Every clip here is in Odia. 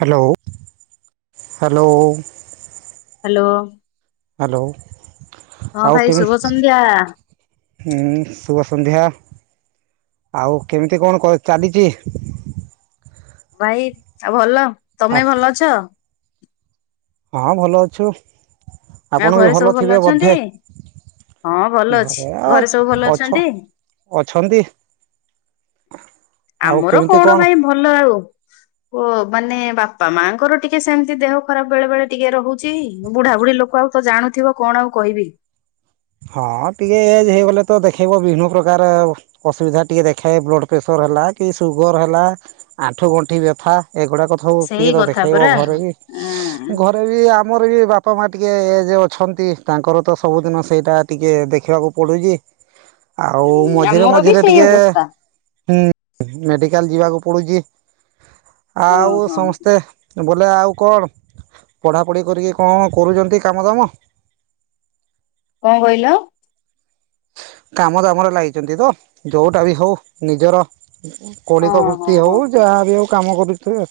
Hello hello. ହାଲୋ। ହାଲୋ ଆଉ ଭାଇ କେବେ ଶୁଭ ସନ୍ଧ୍ୟା [unintelligible] ସନ୍ଧ୍ୟା ଆଉ କେମିତି କଣ କଣ ଚାଲିଛି? ଭାଇ, ଆଉ ଭଲ? ତମେ ଭଲ ଅଛ? ହଁ ଭଲ ଅଛୁ। ଆଉ ଆପଣ ବି ଘରେ ସବୁ ଭଲ ଥିବେ ଅଛନ୍ତି? ବୋଧେ। ହଁ ଭଲ ଅଛି ଘରେ ଆଉ ସବୁ ଭଲ ଅଛନ୍ତି? ଅଛ-ଅଛନ୍ତି। ଆମର କଣ ଭାଇ ଭଲ ଆଉ ଓ ମାନେ ବାପା ମାଙ୍କର ଟିକେ ସେମିତି ଦେହ ଖରାପ ବେଳେ ବେଳେ ଟିକେ ରହୁଛି। ବୁଢା ବୁଢୀ ଲୋକ ଆଉ ତ ଜାଣୁଥିବ। କଣ ଆଉ କହିବି? ହଁ ଟିକେ ଏଜ୍ ହେଇଗଲେ ତ ଦେଖେଇବ। ବିଭିନ୍ନ ପ୍ରକାର ଅସୁବିଧା ଟିକେ ଦେଖାଏ। ବ୍ଲଡ ପ୍ରେସର ହେଲା, କି ସୁଗାର ହେଲା, ଆଣ୍ଠୁ ଗଣ୍ଠି ବ୍ୟଥା ଏଗୁଡାକ ସବୁ ସେଇ ଟିକେ ତ କଥା ଦେଖେଇବ ପରା ଘରେ। ଉଁ ଘରେ ବି ଆ ମର ବି ବାପା ମା ଟିକେ ଏଜ୍ ଅଛନ୍ତି। ତାଙ୍କର ତ ସବୁଦିନ ସେଇଟା ଟିକେ ଦେଖିବାକୁ ପଡୁଛି। ଆଉ ମଝିରେ ଆମର ବି ମଝିରେ ସେଇ ଟିକେ ଅବସ୍ଥା ହୁଁ ମେଡିକାଲ ଯିବାକୁ ପଡୁଛି। ହଁ ଆଉ ହଁ କଣ ସମସ୍ତେ ବୋଲେ ଆଉ କଣ ପଢ଼ାପଢ଼ି କରିକି କଣ କରୁଛନ୍ତି କାମ ଦାମ? [inaudible] କଣ କହିଲ? କାମ ତମର ଲାଗିଛନ୍ତି ତ ଯୋଉଟା ବି ହଉ ନିଜର ହଁ କୌଳିକ ହଁ ବୃତ୍ତି ହଁ ହଉ ହଁ ଯାହାବି ହଉ କାମ କରୁଥିବେ।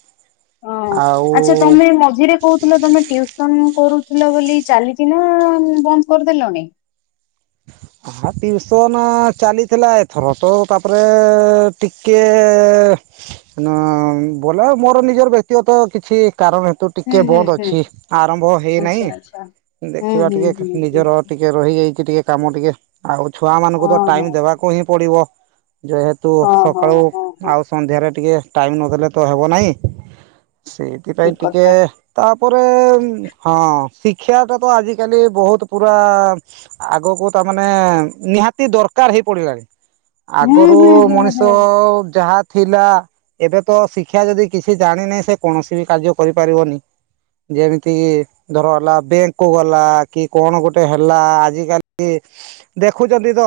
ହଁ। ଆଉ ଆଚ୍ଛା ତମେ ମଝିରେ କହୁଥିଲ, ତମେ ଟ୍ୟୁସନ କରୁଥିଲ ବୋଲି। ଚାଲିଚି ନା ବନ୍ଦ କରିଦେଲଣି? ହଁ ଟିଉସନ୍ ଚାଲିଥିଲା ଏଥର। ତ ତାପରେ ଟିକିଏ ବଲେ ମୋର ନିଜର ବ୍ୟକ୍ତିଗତ କିଛି କାରଣ ହେତୁ ହୁଁ ଟିକେ ହୁଁ ବନ୍ଦ ହୁଁ। ଅଛି। ଆରମ୍ଭ ହେଇନାହିଁ। ଆଚ୍ଛା ଆଚ୍ଛା। ହୁଁ ଦେଖିବା ହୁଁ ଟିକେ ହୁଁ ହୁଁ। ନିଜର ଟିକେ ରହିଯାଇଛି ଟିକେ କାମ ଟିକେ। ଆଉ ଛୁଆ ମାନଙ୍କୁ ତ ହଁ ହଁ ଟାଇମ ଦେବାକୁ ହିଁ ପଡିବ। ଯେହେତୁ ହଁ ହଁ ସକାଳୁ, ହଁ ହଁ ଆଉ ସନ୍ଧ୍ୟାରେ ଟିକେ ଟାଇମ ନଦେଲେ ତ ହେବ ନାହିଁ। ସେଇଥିପାଇଁ ଠିକ ଟିକେ କଥା ତାପ ରେ ହଁ ଶିକ୍ଷାଟା ତ ଆଜିକାଲି ବହୁତ ପୁରା ଆଗକୁ ତା ମାନେ ନିହାତି ଦରକାର ହେଇ ପଡିଲାଣି। ହୁଁ ଆଗରୁ ହୁଁ ହୁଁ ମଣିଷ ହୁଁ। ଯାହା ଥିଲା, ଏବେ ତ ଶିକ୍ଷା ଯଦି କିଛି ଜାଣିନି, ସେ କୌଣସି ବି କାର୍ଯ୍ୟ କରିପାରିବନି। ଯେମିତି କି ଧର ହେଲା ବ୍ୟାଙ୍କକୁ ଗଲା, କି କଣ ଗୋଟେ ହେଲା, ଆଜିିକାଲି ଏ ଦେଖୁଛନ୍ତି ତ।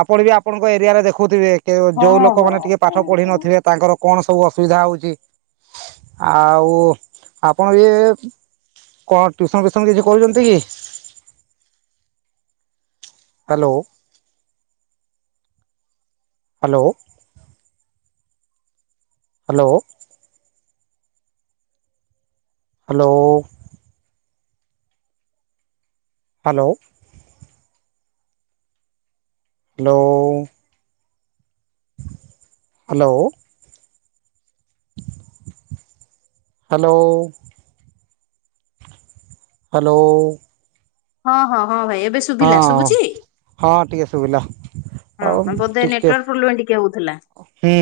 ଆପଣବି ଆପଣଙ୍କ ଏରିଆରେ ଦେଖୁଥିବେ। ହଁ ଯୋଉ ହଁ ଲୋକମାନେ ଟିକେ ପାଠ ହଁ ପଢି ନ ହଁ। ଥିବେ ତାଙ୍କର କଣ ସବୁ ଅସୁବିଧା ହଉଛି। ଆଉ ଆପଣ ଇଏ କଣ ଟ୍ୟୁସନ ଫ୍ୟୁସନ କିଛି କରୁଛନ୍ତି କି? Hello. Hello. Hello. Hello. Hello. Hello. Hello. Hello. Hello. ହଁ ହଁ ହଁ ଭାଇ। ଏବେ ଶୁଭିଲା, ଶୁଭୁଚି? ହଁ ଟିକେ ଶୁଭିଲା ହଁ ଆଉ ବୋଧେ ଟିକେ ନେଟୱାର୍କ ପ୍ରୋବ୍ଲେମ୍ ଟିକେ ହଉଥିଲା। ହୁଁ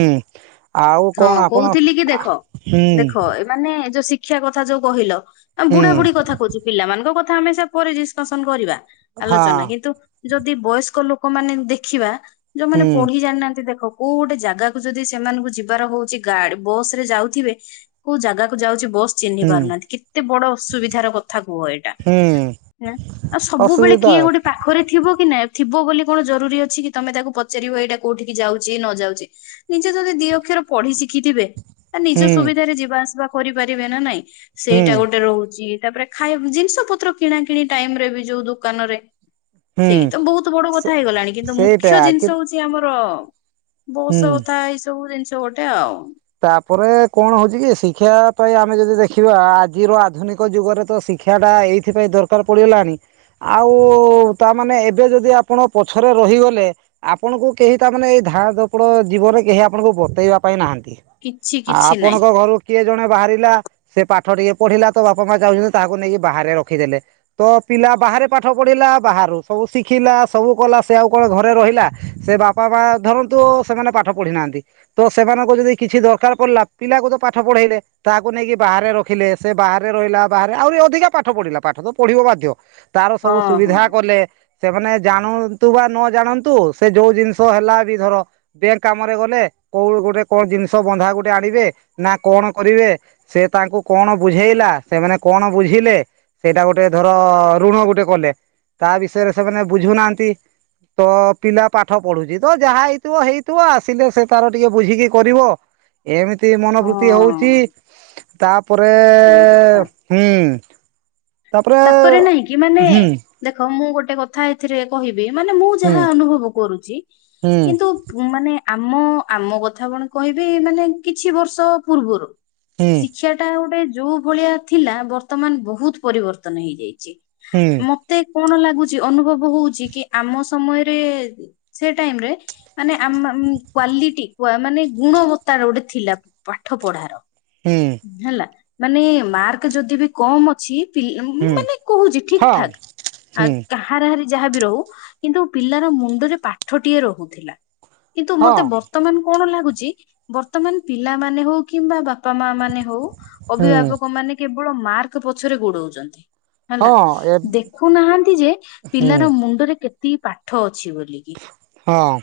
ଆଉ କଣ ହଁ ଆପଣ କହୁଥିଲି କି ଦେଖ ହୁଁ ଦେଖ ଏମାନେ ଯୋଉ ଶି ଶିକ୍ଷା କଥା ଯୋଉ କହିଲ ହୁଁ ବୁଢା ବୁଢୀ କଥା କହୁଛି ପିଲାମାନଙ୍କ କଥା ଆମେ ପରେ ଡିସକସନ କରିବା। ହଁ ଆଲୋଚନା କିନ୍ତୁ ଯଦି ବୟସ୍କ ଲୋକମାନେ ଦେଖିବା ଯୋଉମାନେ ହୁଁ ପଢି ଜାଣିନାହାନ୍ତି ଦେଖ। କୋଉ ଗୋଟେ ଜାଗାକୁ ଯଦି ସେମାନଙ୍କୁ ଯିବାର ହଉଛି ଗାଡ ବସ ରେ ଯାଉଥିବେ କୋଉ ଜାଗାକୁ ଯାଉଛି। ବସ ଚିହ୍ନି ହୁଁ ପାରୁନାହାନ୍ତି କେତେ ବଡ ଅସୁବିଧାର କଥା କୁହ ଏଇଟା। ହୁଁ ଆଁ ସବୁବେଳେ ଅସୁବିଧା କିଏ ଗୋଟେ ପାଖରେ ଥିବ କି ନା ଥିବ ବୋଲି କଣ ଜରୁରୀ। ତମେ ତାକୁ ପଚାରିବ ଏଇଟା କୋଉଠି ଯାଉଛି ନ ଯାଉଛି ନିଜେ ଯଦି ଦି ଅକ୍ଷର ପଢି ଶିଖି ଶିଖିଥିବେ ନିଜ ହୁଁ ସୁବିଧାରେ ଯିବା ଆସିବା କରିପାରିବେ ନା ନାଇଁ ହୁଁ ସେଇଟା ଗୋଟେ ରହୁଛି। ତାପରେ ଖାଇବୁ ଜିନିଷପତ୍ର କିଣାକିଣି ଟାଇମରେ ବି ଯୋଉ ଦୋକାନରେ। ସେଇ ହୁଁ ତ ବହୁତ ବଡ ସେ କଥା ହେଇଗଲାଣି କିନ୍ତୁ ମୁଖ୍ୟ ସେଇଟା କି ଜିନିଷ ହଉଛି ଆମର। ହୁଁ ବଷ କଥା ଏଇ ସବୁ ଜିନିଷ ଗୋଟେ ଆଉ। ତାପରେ କଣ ହଉଛି କି ଶିକ୍ଷା ପାଇଁ ଆମେ ଯଦି ଦେଖିବା ଆଜିର ଆଧୁନିକ ଯୁଗରେ ତ ଶି ଶିକ୍ଷା ଟା ଏଇଥିପାଇଁ ଦରକାର ପଡିଗଲାଣି। ଆଉ ତାମାନେ ଏବେ ଯଦି ଆପଣ ପଛରେ ରହିଗଲେ ଆପଣଙ୍କୁ କେହି ତାମାନେ ଏ ଧାଆଁ ଧପଡ ଜୀବନରେ କେହି ଆପଣଙ୍କୁ ବତେଇବା ପାଇଁ ନାହାଁନ୍ତି। କିଛି କିଛି ନାହିଁ ଆପଣଙ୍କ ଘରୁ କିଏ ଜଣେ ବାହାରି ସେ ପାଠ ଟିକେ ପଢିଲା ତ ବାପା ମା ଯାଉଛନ୍ତି ତାହାକୁ ନେଇକି ବାହାରେ ରଖିଦେଲେ ତ ପିଲା ବାହାରେ ପା ପାଠ ପଢିଲା ବାହାରୁ ସବୁ ଶିଖିଲା ସବୁ କଲା ସେ ଆଉ କଣ ଘରେ ରହିଲା ସେ ବାପା ମା ଧରନ୍ତୁ। ସେମାନେ ପାଠ ପଢି ନାହାନ୍ତି ତ ସେମାନଙ୍କୁ ଯଦି କିଛି ଦରକାର ପଡିଲା ପିଲାକୁ ତ ପାଠ ପଢେଇଲେ ତାହାକୁ ନେଇକି ବାହାରେ ରଖିଲେ ସେ ବାହାରେ ରହିଲା ବାହାରେ ଆହୁରି ଅଧିକା ପାଠ ପଢିଲା ପାଠ ତ ପଢିବ ବାଧ୍ୟ ତାର ହଁ ସବୁ ହଁ ସୁବିଧା କଲେ। ସେମାନେ ଜାଣନ୍ତୁ ବା ନ ଜାଣନ୍ତୁ ସେ ଯୋଉ ଜିନିଷ ହେଲା ବି ଧର ବ୍ୟାଙ୍କ କାମରେ ଗଲେ। କୋଉ ଗୋଟେ କଣ ଜି ବନ୍ଧା ଗୋଟେ ଆଣିବେ ନା କଣ କରିବେ ସେ ତାଙ୍କୁ କଣ ବୁଝେଇଲା ସେମାନେ କଣ ବୁ ବୁଝିଲେ ସେଇଟା ଗୋଟେ ଧର ଋଣ ଗୋଟେ କଲେ। ତା ବିଷୟରେ ସେମାନେ ବୁଝୁନାହାନ୍ତି। ତ ପିଲା ପାଠ ପଢୁଚି ତ ଯାହା ହେଇଥିବ ହେଇଥିବ ଆସିଲେ ସେ ତାର ଟିକେ ବୁଝିକି କରିବ। ଏମି ଏମିତି ମନୋବୃତ୍ତି ହଉଛି ହଁ ତାପରେ ସେଇ କଥା ହୁଁ। ତାପରେ ନାଇଁ କି ମାନେ ହୁଁ ଦେଖ ମୁଁ ଗୋଟେ ଗୋଟେ କଥା ଏଥିରେ କହିବି ମାନେ ମୁଁ ହୁଁ ଯାହା ଅନୁଭବ କରୁଛି ହୁଁ କିନ୍ତୁ ମାନେ ଆମ ଆମ କଥା କଣ କହିବେ ମାନେ କିଛି ବର୍ଷ ପୂର୍ବରୁ ହୁଁ ଶିକ୍ଷା ଟା ଗୋଟେ ଯୋଉ ଭଳିଆ ଥିଲା ବର୍ତ୍ତମାନ ବହୁତ ପରିବର୍ତ୍ତନ ହେଇଯାଇଛି। ହୁଁ ମତେ। କଣ ଲାଗୁଛି ଅନୁଭବ ହଉଛି କି ଆମ ସମୟରେ ସେ ଟାଇମରେ ମାନେ ଆମ କ୍ଵାଲିଟି ମାନେ ଗୁଣବତାର ଗୋଟେ ଥିଲା ପାଠ ପଢାର। ହୁଁ ହେଲା ମାନେ ମାର୍କ ଯଦି ବି କମ ଅଛି। ହୁଁ ମାନେ କହୁଛି ହଁ ଠିକଠାକ ହୁଁ ଆଉ କାହାର ଯାହାବି ରହୁ କିନ୍ତୁ ପିଲାର ମୁଣ୍ଡରେ ପାଠଟିଏ ରହୁଥିଲା। କିନ୍ତୁ ମତେ ହଁ ବର୍ତ୍ତମାନ କଣ ଲାଗୁଛି ବର୍ତ୍ତମାନ ପିଲାମାନେ ହଉ କିମ୍ବା ବାପା ମା ମାନେ ହଉ ହୁଁ ଅଭିଭାବକ ମାନେ କେବଳ ମାର୍କ ପଛରେ ଗୋଡଉଛନ୍ତି। ହେଲା। ହଁ ଏ ଦେଖୁନାହାଁନ୍ତି ଯେ ହୁଁ ପିଲାର ମୁଣ୍ଡରେ କେତେ କି ପାଠ ଅଛି ବୋଲିକି। ହଁ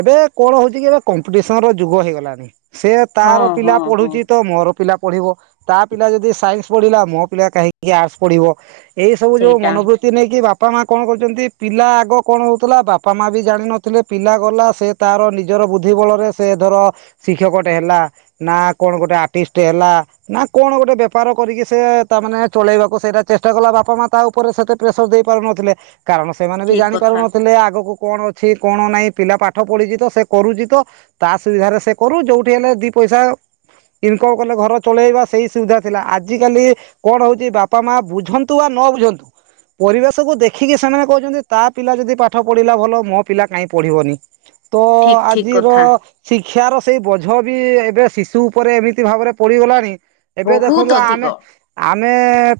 ଏବେ କଣ ହଉଛି କି ଏବେ କମ୍ପିଟିସନ ର ଯୁଗ ହେଇଗଲାଣି ସେୟା ହଁ ତାର ପିଲା ହଁ ହଁ ପଢୁଛି ତ ମୋର ପିଲା ପଢିବ, ତା ପିଲା ଯଦି ସାଇନ୍ସ ପଢିଲା ମୋ ପିଲା କାହିଁକି ଆର୍ଟସ ପଢିବ। ଏଇ ସବୁ ଯୋଉ ସେଇଟା ମନୋବୃତ୍ତି ନେଇକି ବାପା ମା କଣ କରୁଚନ୍ତି ପିଲା ଆଗ କଣ ହଉଥିଲା ବା ପା ମା ବି ଜାଣିିନଥିଲେ ପିଲା ଗଲା ସେ ତାର ନିଜର ବୁଦ୍ଧି ବଳରେ ସେ ଧର ଶିକ୍ଷକଟେ ହେଲା ନା କଣ ଗୋଟେ ଆର୍ଟିଷ୍ଟ ହେଲା, ନା କଣ ଗୋଟେ ବେପାର କରିକି ସେ ତାମାନେ ଚଳେଇବାକୁ ସେଇଟା ଚେଷ୍ଟା କଲା ବାପା ମା ତା ଉପରେ ସେତେ ପ୍ରେସର ଦେଇ ପାରୁନଥିଲେ, କାରଣ ସେମାନେ ବି ଠିକ ଜାଣି କଥା ପାରୁନଥିଲେ ଆଗକୁ କଣ ଅଛି କଣ ନାହିଁ ପିଲା ପାଠ ପଢ଼ିଚି, ତ ସେ କରୁଚି ତ ତା ସୁବିଧାରେ ସେ କରୁ ଯୋଉଠି ହେଲେ ଦି ପ ପଇସା ଇନକମ କଲେ ଘର ଚଳେଇବା ସେଇ ସୁବିଧା ଥିଲା। ଆଜିିକାଲି କଣ ହଉଚି ବାପା ମା ବୁଝନ୍ତୁ ବା ନ ନ ବୁଝନ୍ତୁ, ପରିବେଶକୁୁ ଦେଖିକି ସେମାନେ କହୁଚନ୍ତି ତା ପିଲା ଯଦି ପାଠ ପଢିଲା ଭଲ ଲୋ ମୋ ପିଲା କାଇଁ ପଢିବନି। ତ ଠିକ ଠିକ ଆଜିର କଥା। ଶି କ୍ଷାର ସେଇ ବୋଝ ବି ଏବେ ଶିଶୁ ଉପରେ ଏମିତି ଭାବରେ ପଡ଼ିଗଲାଣି ଏବେ ବହୁତ ଦେଖନ୍ତୁ ଅଧିକ ଆମେ ଆ ମେ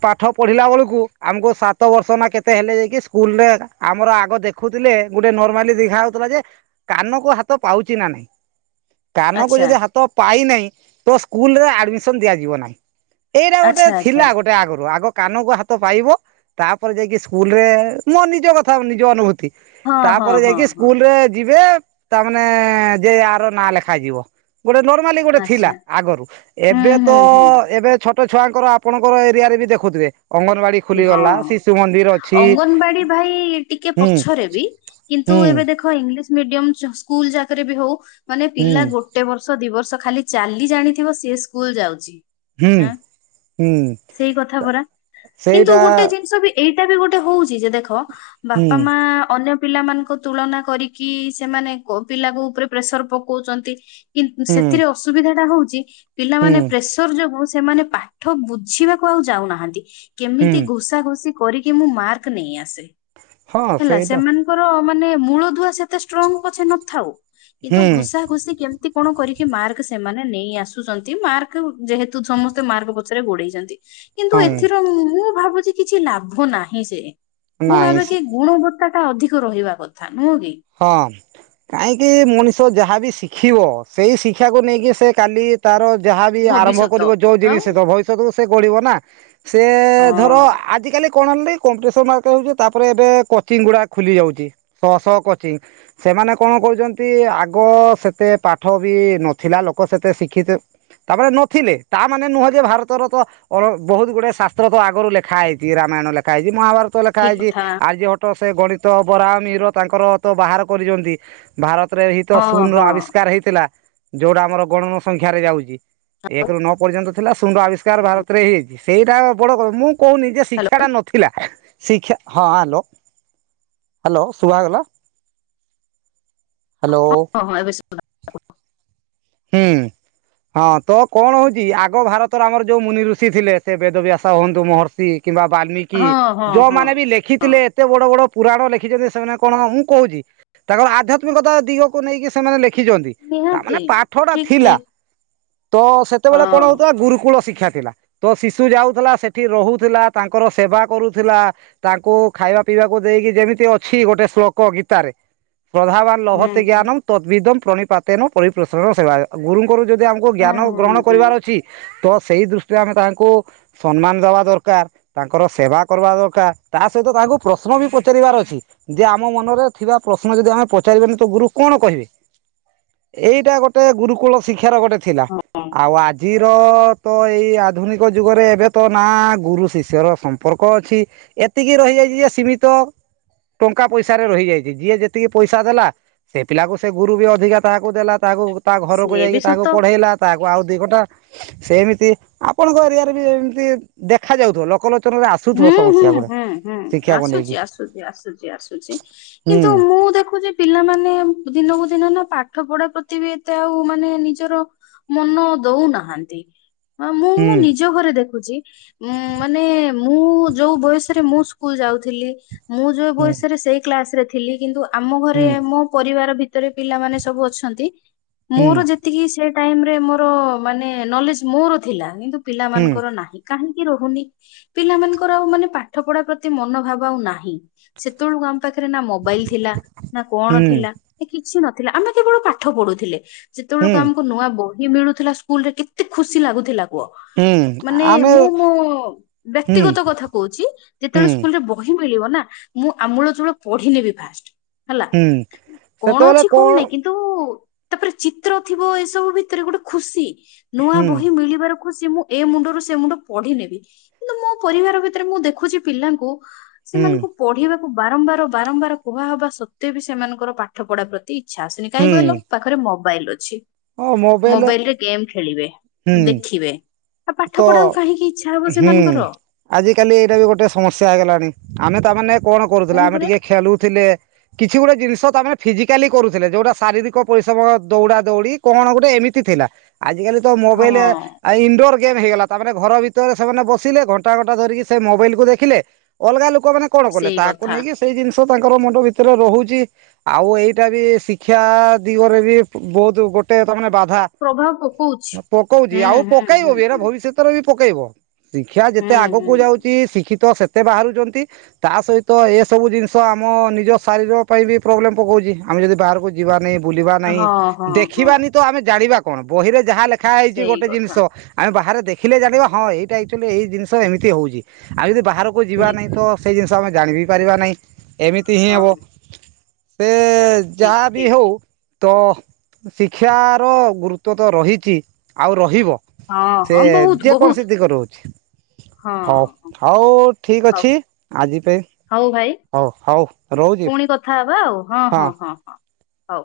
ପାଠ ପଢିଲା ବଳକୁ ଆମକୁ ସାତ ବର୍ଷ ନା କେତେ ହେଲେ ଯାଇକି ସ୍କୁଲ୍ ରେ ଆମର ଆଗ ଦେଖୁଥିଲେ ଗୋଟେ ନର୍ମାଲି ଦେଖା ହଉଥିଲା ଯେ କାନକୁ ହାତ ପାଉଚି ନା ନାହିଁ। କାନକୁ ଆଚ୍ଛା ଯଦି ହାତ ପାଇନାଇଁ ତ ସ୍କୁଲ୍ ରେ ଆଡମିସନ୍ ଦିଆଯିବ ନାହିଁ। ଏଇଟା ଗୋଟେ ଆଚ୍ଛା ଆଚ୍ଛା ଥିଲା ଗୋଟେ ଆଗରୁ। ଆଗ କାନକୁ ହାତ ପାଇବ ତାପରେ ଯାଇକି ସ୍କୁଲ୍ ରେ ମୋ ନିଜ କଥା ନିଜ ଅନୁଭୂତି। ହଁ ହଁ ତାପରେ ହଁ ଯାଇକି ହଁ। ସ୍କୁଲ୍ ରେ ଯିବେ ତାମାନେ ଯେ ଆର ନାଁ ଲେଖା ଯିବ। ଗୋଟେ ନର୍ମାଲି ଗୋଟେ ଥିଲା ଆଚ୍ଛା ଆଗରୁ। ହୁଁ ଏବେ ତ ହୁଁ ହୁଁ ଏବେ ଛୋ ଟ ଛୁଆଙ୍କର ଆପଣଙ୍କର ଏରିଆରେ ବି ଦେଖୁଥୁବେ। ଅଙ୍ଗନବାଡି ଖୋଲିଗଲା। ହଁ। ଶିଶୁ ମନ୍ଦିର ଅଛି। ଅଙ୍ଗନବାଡି ଭାଇ ଟିକେ ହୁଁ ପଛରେ ବି କିନ୍ତୁ ହୁଁ ଏବେ ଦେଖ ଇଂଲିଶ ମିଡିୟମ୍ ସ-ସ୍କୁଯ ଯାକରେ ବି ହଉ ମାନେ ହୁଁ ପିଲା ଗୋଟେ ବର୍ଷ ଦି ବର୍ ଷ ଖାଲି ଚାଲି ଜାଣିଥିବ ସିଏ ସ୍କୁଲ୍ ଯାଉଛି। ହୁଁ ଆଁ, ହୁଁ ସେଇ କଥା ପରା। ତୁ ସେଇଟା ଗୋଟେ ଜିନିଷ ବି ଏଇଟା ବି ଗୋଟେ ହଉଚି ଯେ ଦେଖ ହୁଁ ବାପା ମା ଅନ୍ୟ ପିଲାମାନଙ୍କ ତୁଳନା କରିକି ସେମାନେ କ-ପିଲାଙ୍କ ଉପରେ ପ୍ରେସର୍ ପକଉଚନ୍ତି। କିନ୍ ହୁଁ ସେଥିରେ ଅସୁବିଧା ଟା ହଉଚି ହୁଁ ପିଲାମାନେ ପ୍ରେସର୍ ଯୋଗୁ ସେମାନେ ପାଠ ବୁଝିବାକୁ ଆଉ ଯାଉନାହାନ୍ତି। ହୁଁ କେମିତି ଘୋଷା ଘୁସି କରିକି ମୁଁ ମାର୍କ ନେଇ ଆସେ, ହଁ ହେଲା ସେଇଟା ସେମାନଙ୍କର ମାନେ ମୂଳଦୁଆ ସେ ସେ ଷ୍ଟ୍ରଙ୍ଗ ପଛେ ନଥାଉ କିନ୍ତୁ ହୁଁ ଘୋଷା ଘୁସି କେମିତି କଣ କରିକି ମାର୍କ ସେମାନେ ନେଇ ଆସୁଚନ୍ତି। ମାର୍କ ଯେହେତୁ ସମସ୍ତେ ମାର୍କ ପଛରେ ଗୋଡେଇଚନ୍ତି। କିନ୍ତୁ ହଁ ଏଥିରେ ମୁଁ ଭାବୁଚି କିଛି ଲାଭ ନାହିଁ ସେ, ମୁଁ ନାଇଁ ଭାବେ କି ଗୁଣ ବ ସେଟା ଅଧିକ ରହିବା କଥା। ନୁହଁ କି ହଁ କାଇଁକି ମଣିଷ ଯାହାବି ଶିଖିବ, ସେଇ ଶିକ୍ଷାକୁ ନେଇକି ସେ କାଲି ତାର ଯାହା ବିି ଆରମ୍ଭ ଭବିଷ୍ୟତ କରିବ ଯୋଉ ଜିନି ଆଉ ସେତ ଭବିଷ୍ୟତକୁ ସେ ଗଢିବ ନା। ସେ ଧର ହଁ ଆଜିକାଲି କଣ ହେଲି କମ୍ପିଟିସନ ଆକା ହଉଚି, ତାପରେ ଏବେ କୋଚିଙ୍ଗ ଗୁଡା ଖୋଲି ଯାଉଚି। ଶଅ ଶଅ କୋ ଚିଙ୍ଗ ସେମାନେ କଣ କହୁଚନ୍ତି, ଆଗ ସେତେ ପାଠ ବି ନଥିଲା ଲୋକ ସେତେ ଶିଖି ଏତେ ତାପରେ ନଥିଲେ ତା ମାନେ ନୁହଁ ଯେ ଭାରତର ତ ଅଳ ବହୁତ ଗୁଡେ ଶାସ୍ତ୍ର ତ ଆଗରୁ ଲେଖା ହେଇଚି ରାମ ମାଣ ଲେଖା ହେଇଚି। ମହାଭାରତ ଲେଖା ଠିକ ହେଇଚି। କଥା ଆର୍ଯ୍ୟଭଟ୍ଟ ସେ ଗଣିତ, ବରାମିର ତାଙ୍କର ତ ବାହାର କରିଚନ୍ତି। ଭାରତରେ ଭିତ ହଁ ଶୂନ ର ହଁ ଆବିଷ୍କାର ହେଇଥିଲା। ଯୋଉଟା ଆମର ଗଣନ ସଂଖ୍ୟାରେ ଯାଉଚି। ଏକ ରୁ ନଅ ପର୍ଯ୍ୟନ୍ତ ଥିଲା ଶୂନ ର ଆବିଷ୍କାର ଭାରତ ରେ ହେଇଯାଇଚି। ସେଇଟା ବଡ କ ମୁଁ କଉନି ଯେ ଶିକ୍ଷା ହ୍ୟାଲୋ ଟା ନଥିଲା। ଶିକ୍ଷା ହଁ ହାଲୋ ହାଲୋ ଶୁଭାଗଲା। ହ୍ୟାଲୋ ହଁ ହଁ ହଁ ଏବେ ଶୁଭା ଗଲା। ହୁଁ। ହଁ ତ କଣ ହଉଛି ଆଗ ଭାରତର ଆମର ଯୋଉ ମୁନି ଋଷି ଥିଲେ ସେ ବେଦ ବ୍ୟାସ ହୁଅନ୍ତୁ ମହର୍ଷି। କିମ୍ବା ବାଲ୍ମିକି ହଁ ହଁ ହଁ ଯୋଉମାନେ ବି ହଁ ଲେଖିଥିଲେ ଏତେ ବଡ ବଡ। ପୁରାଣ ଲେଖିଛନ୍ତି ସେମାନେ କଣ ମୁଁ କହୁଛି ତାଙ୍କର ଆଧ୍ୟାତ୍ମିକତା ଦିଗକୁ ନେଇକି ସେମାନେ ଲେଖି ଛନ୍ତି ତାମାନେ ନିହାତି ପାଠ ଟା ଠିକ ଥିଲା। ଠିକ ତ ହଁ ସେତେବେଳେ କଣ ହଉଥିଲା ଗୁରୁକୁଳ ଶିକ୍ଷା। ତ ଶିଶୁ ଯାଉଥିଲା ସେଠି ରହୁଥିଲା ତାଙ୍କର ସେବା କରୁଥିଲା ତାଙ୍କୁ ଖାଇବା ପିଇବା। ବାକୁ ଦେଇକି ଯେମିତି ଅଛି ଗୋଟେ ଶ୍ଳୋକ ଗୀତା ରେ। ପ୍ରଧାବାନ ହୁଁ ଲୋଭତେ ଜ୍ଞାନମ୍ ତଦ୍ଭିଦମ୍ ପ୍ରଣିପାତେନ ପରି ପ୍ରସରେଣ ସେବାୟ ଗୁରୁଙ୍କ ଙ୍କରୁ ଯଦି ଆମକୁ ହୁଁ ଜ୍ଞାନ ହୁଁ ଗ୍ରହଣ ହୁଁ କରିବାର ଅଛି। ତ ସେଇ ଦୃଷ୍ଟିରେ ଆମେ ତାଙ୍କୁ ସମ୍ମାନ ଦେବା ଦରକାର ତାଙ୍କର ସେବା କରିବା ଦରକାର ତା ସହିତ। ତାହାଙ୍କୁ ପ୍ରଶ୍ନ ବି ପଚାରିବାର ଅଛି ଯେ ଆମ ମନରେ ଥିବା ପ୍ରଶ୍ନ ଯଦି ଆମେ ପଚାରି ବାନି ତ ଗୁରୁ କଣ କହିବେ। ଏଇଟା ଗୋଟେ ଗୁରୁକୁଳ ଶିକ୍ଷାର ଗୋଟେ ଥିଲା ହୁଁ ଆଉ ଆଜି। ର ତ ଏଇ ଆଧୁନିକ ଯୁଗରେ ଏବେ ତ ନା ଗୁରୁ ଶିଷ୍ୟ ର ସମ୍ପର୍କ ଅଛି। ଏତିକି ରହି ଯାଇଛି ଯେ ସୀମିତ। ଟଙ୍କା ପଇସାରେ ରହିଯାଇଛି ଯିଏ ଯେତିକି ପଇସା ଦେଲା ସେ ପିଲାକୁ ସେ ଗୁରୁ ବି ଅଧିକା ତାହାକୁ ଦେଲା। ତାକୁ ତା ଘରକୁ ସିଏ ବି ଯାଇକି ତାହକୁ ସତ ପଢେଇଲା ତାହକୁ ଆଉ। ଦି ଘଟା ସେମିତି ଆପଣଙ୍କ ଏରିଆରେ ବି ଏମିତି ଦେଖା ଯାଉଥିବ ଲୋକ ଲୋ ହୁଁ ହୁଁ ହୁଁ ହୁଁ ଶିକ୍ଷାକୁ ନେଇକି ଆସୁଛି ଆସୁଛି ଆସୁଛି ଆସୁଛି ହୁଁ କିନ୍ତୁ ମୁଁ ଦେ ଖୁଚି ପିଲାମାନେ ଦିନକୁ ଦିନ ନା ପାଠ ପଢା ପ୍ରତି ବି ଏତେ ଆଉ ମାନେ ନିଜର। ମନ ଦଉନାହାନ୍ତି ମୁଁ ହୁଁ ମୋ ନିଜ ଘରେ ଦେଖୁଛି ଉଁ ମାନେ। ମୁଁ ଯୋଉ ବୟସରେ ମୁଁ ସ୍କୁଲ ଯାଉଥିଲି ମୁଁ ଯୋଉ ହୁଁ ବୟସରେ ସେଇ କ୍ଲାସ ରେ ଥିଲି କିନ୍ତୁ। ଆମ ହୁଁ ଘରେ ମୋ ପରିବାର ଭିତରେ ପିଲାମାନେ ସବୁ ଅଛନ୍ତି ହୁଁ ମୋର ଯେତିକି ସେ ଟାଇମ ରେ ମୋର ମାନେ ନଲେଜ ମୋର ଥିଲା। କିନ୍ତୁ ହୁଁ ପିଲାମାନଙ୍କର ନାହିଁ। କାହିଁକି ରହୁନି? ପିଲାମାନଙ୍କର ଆଉ ମାନେ ପାଠ ପଢା ପ୍ରତି ମନୋଭାବ ଆଉ ନାହିଁ ସେତେ ବେଳକୁ ଆମ ପାଖରେ ନା ମୋବାଇଲ ଥିଲା। ନା ହୁଁ କଣ ଥିଲା। କିଛି ନଥିଲା। ଆମେ କେବଳ ପାଠ ପଢୁଥିଲେ। ହୁଁ। ଯେତେବେଳକୁ ଆମକୁ ନୂଆ ବହି ମିଳୁଥିଲା ସ୍କୁଲ ରେ କେତେ ଖୁସି ଲାଗୁଥିଲା। ହୁଁ ମାନେ ଆମେ ମୁଁ ମୋ ହୁଁ ବ୍ୟକ୍ତିଗତ କଥା କହୁଛି। ହୁଁ ଯେତେବେଳେ ସ୍କୁଲରେ ବହି। ମିଳିବ ନା ମୁଁ ଆମୂଳ ଚୂଳ ପଢିନେବି ଫାଷ୍ଟ। ହେଲା ହୁଁ କଣ ଅଛି କଣ ନାହିଁ କିନ୍ତୁ। ତାପରେ ଚିତ୍ର ଥିବ ଏସବୁ ଭିତରେ ଗୋଟେ ଖୁସି ନୂଆ ହୁଁ ବହି ମିଳିବାର। ଖୁସି ମୁଁ ଏ ମୁଣ୍ଡରୁ ସେ ମୁଣ୍ଡ ପଢିନେବି। କିନ୍ତୁ ମୋ ପରିବାର ଭିତରେ ମୁଁ ଦେଖୁଛି ପିଲାଙ୍କୁ। ହୁଁ ସେମାନଙ୍କୁ ପଢିବାକୁ ବାରମ୍ବାର, ବାରମ୍ବାର କୁହାହବା ସତ୍ତ୍ୱେ ବି, ସେମାନଙ୍କର ପାଠ ପଢା ପ୍ରତି। ଇଚ୍ଛା ଆସୁନି କାହିଁ ହୁଁ କହିଲ ପାଖରେ ମୋବାଇଲ ଅଛି ମୋବାଇଲ ରେ ଗେମ୍ ଖେଳିବେ। ହୁଁ ଦେଖିବେ ଆଉ ପାଠ ପଢାକୁ କାହିଁକି ଇଛା ହବ ସେମାନଙ୍କର। ଆଜି କାଲି ଏଇଟା ବି ଗୋଟେ ସମସ୍ୟା ହେଇଗଲାଣି ଆମେ ତା ମାନେ। କଣ କରୁଥିଲେ ହଁ ଆମେ ପରା ଟିକେ ଖେଲୁଥିଲେ। କିଛି ଗୋଟେ ଜିନିଷ ତମାନେ ଫିଜିକାଲି କରୁଥିଲେ ଯୋଉଟା ଶାରୀରିକ ପରିଶ୍ରମ ଦୌଡା ଦୌଡି କଣ ଗୋଟେ ଏମିତି। ଥିଲା ଆାଜିକାଲି ତ ହଁ ମୋବାଇଲ ଇଣ୍ଡୋର। ଗେମ୍ ହେଇଗଲା ତା ମାନେ ଘର ଭିତରେ ସେମାନେ ବସିଲେ ଘଣ୍ଟା ଘଣ୍ଟା ଧରିକି ସେ ମୋବାଇଲୁ ଦେଖିଲେ ଅଲଗା ଲୋକ ମାନେ କଣ କଲେ ସେଇ ତାକୁ କଥା ନେଇକି ସେଇ ଜିନିଷ। ତାଙ୍କର ମୁଣ୍ଡ ଭିତରେ ରହୁଛି ଆଉ ଏଇଟା ବି ଶିକ୍ଷା ଦିଗରେ ବି ବହୁତ। ଗୋଟେ ତମାନେ ବାଧା ପ୍ରଭାବ ପକଉଛି ପକଉଛି ହୁଁ ଆଉ ହୁଁ ପକେଇବ ହୁଁ ବି ଏରା। ହୁଁ ତରେ ବି ପକେଇବ ଶିକ୍ଷା ଯେତେ ହୁଁ ଆଗକୁ ହୁଁ ଯାଉଛି ଶିକ୍ଷ କ୍ଷିତ ସେତେ ବାହାରୁଚନ୍ତି ତା ସହିତ ଏସବୁ ଜିନିଷ ଆମ ନିଜ ଶାରୀର ପାଇଁ ବି ପ୍ରୋବ୍ଲେମ୍ ପକାଉଛି। ଆମେ ଯଦି ବାହାରକୁ ଯିବା ନି। ବୁଲିବା ନାହିଁ ହଁ ହଁ ହଁ ଦେଖିବାନି ତ ଆମେ ଜାଣିବା କଣ ବହିରେ ଯାହା ଲେଖା ହେଇଛି ସେଇ ଗୋଟେ ଜିନିଷ। କଥା ଆମେ ବାହାରେ ଦେଖିଲେ ଜାଣିବା ହଁ ଏଇଟା ଆକ୍ଚୁୟାଲି ଏଇ ଜିନିଷ ଏମିତି ହଉଛି ଆଉ ଯଦି ବାହାରକୁ ଯିବା ନାହିଁ ଠିକ ତ ସେ ଜିନିଷ ଆମେ ଜାଣି ବି ପାରିବା ନାହିଁ ଏମିତି ହିଁ ହଁ ହବ। ସେ ଠିକ ଯାହା ବି ଠିକ ହଉ। ତ ଶିକ୍ଷାର ଗୁରୁତ୍ୱ ତ ରହିଛି ଆଉ ରହିବ। ହଁ ସେ ହଁ ବହୁତ ଯେ ବହୁତ କୌଣସି ଦିଗ ରହୁଛି। ହଁ ହଉ ହଉ ଠିକ ହଉ ଅଛି ଆଜି ପାଇଁ ହଉ ଭାଇ ହଉ ହଉ ରହୁଛି ପୁଣି କଥା ହବା ଆଉ ହଁ ହଁ ହଁ ହଁ ହଉ।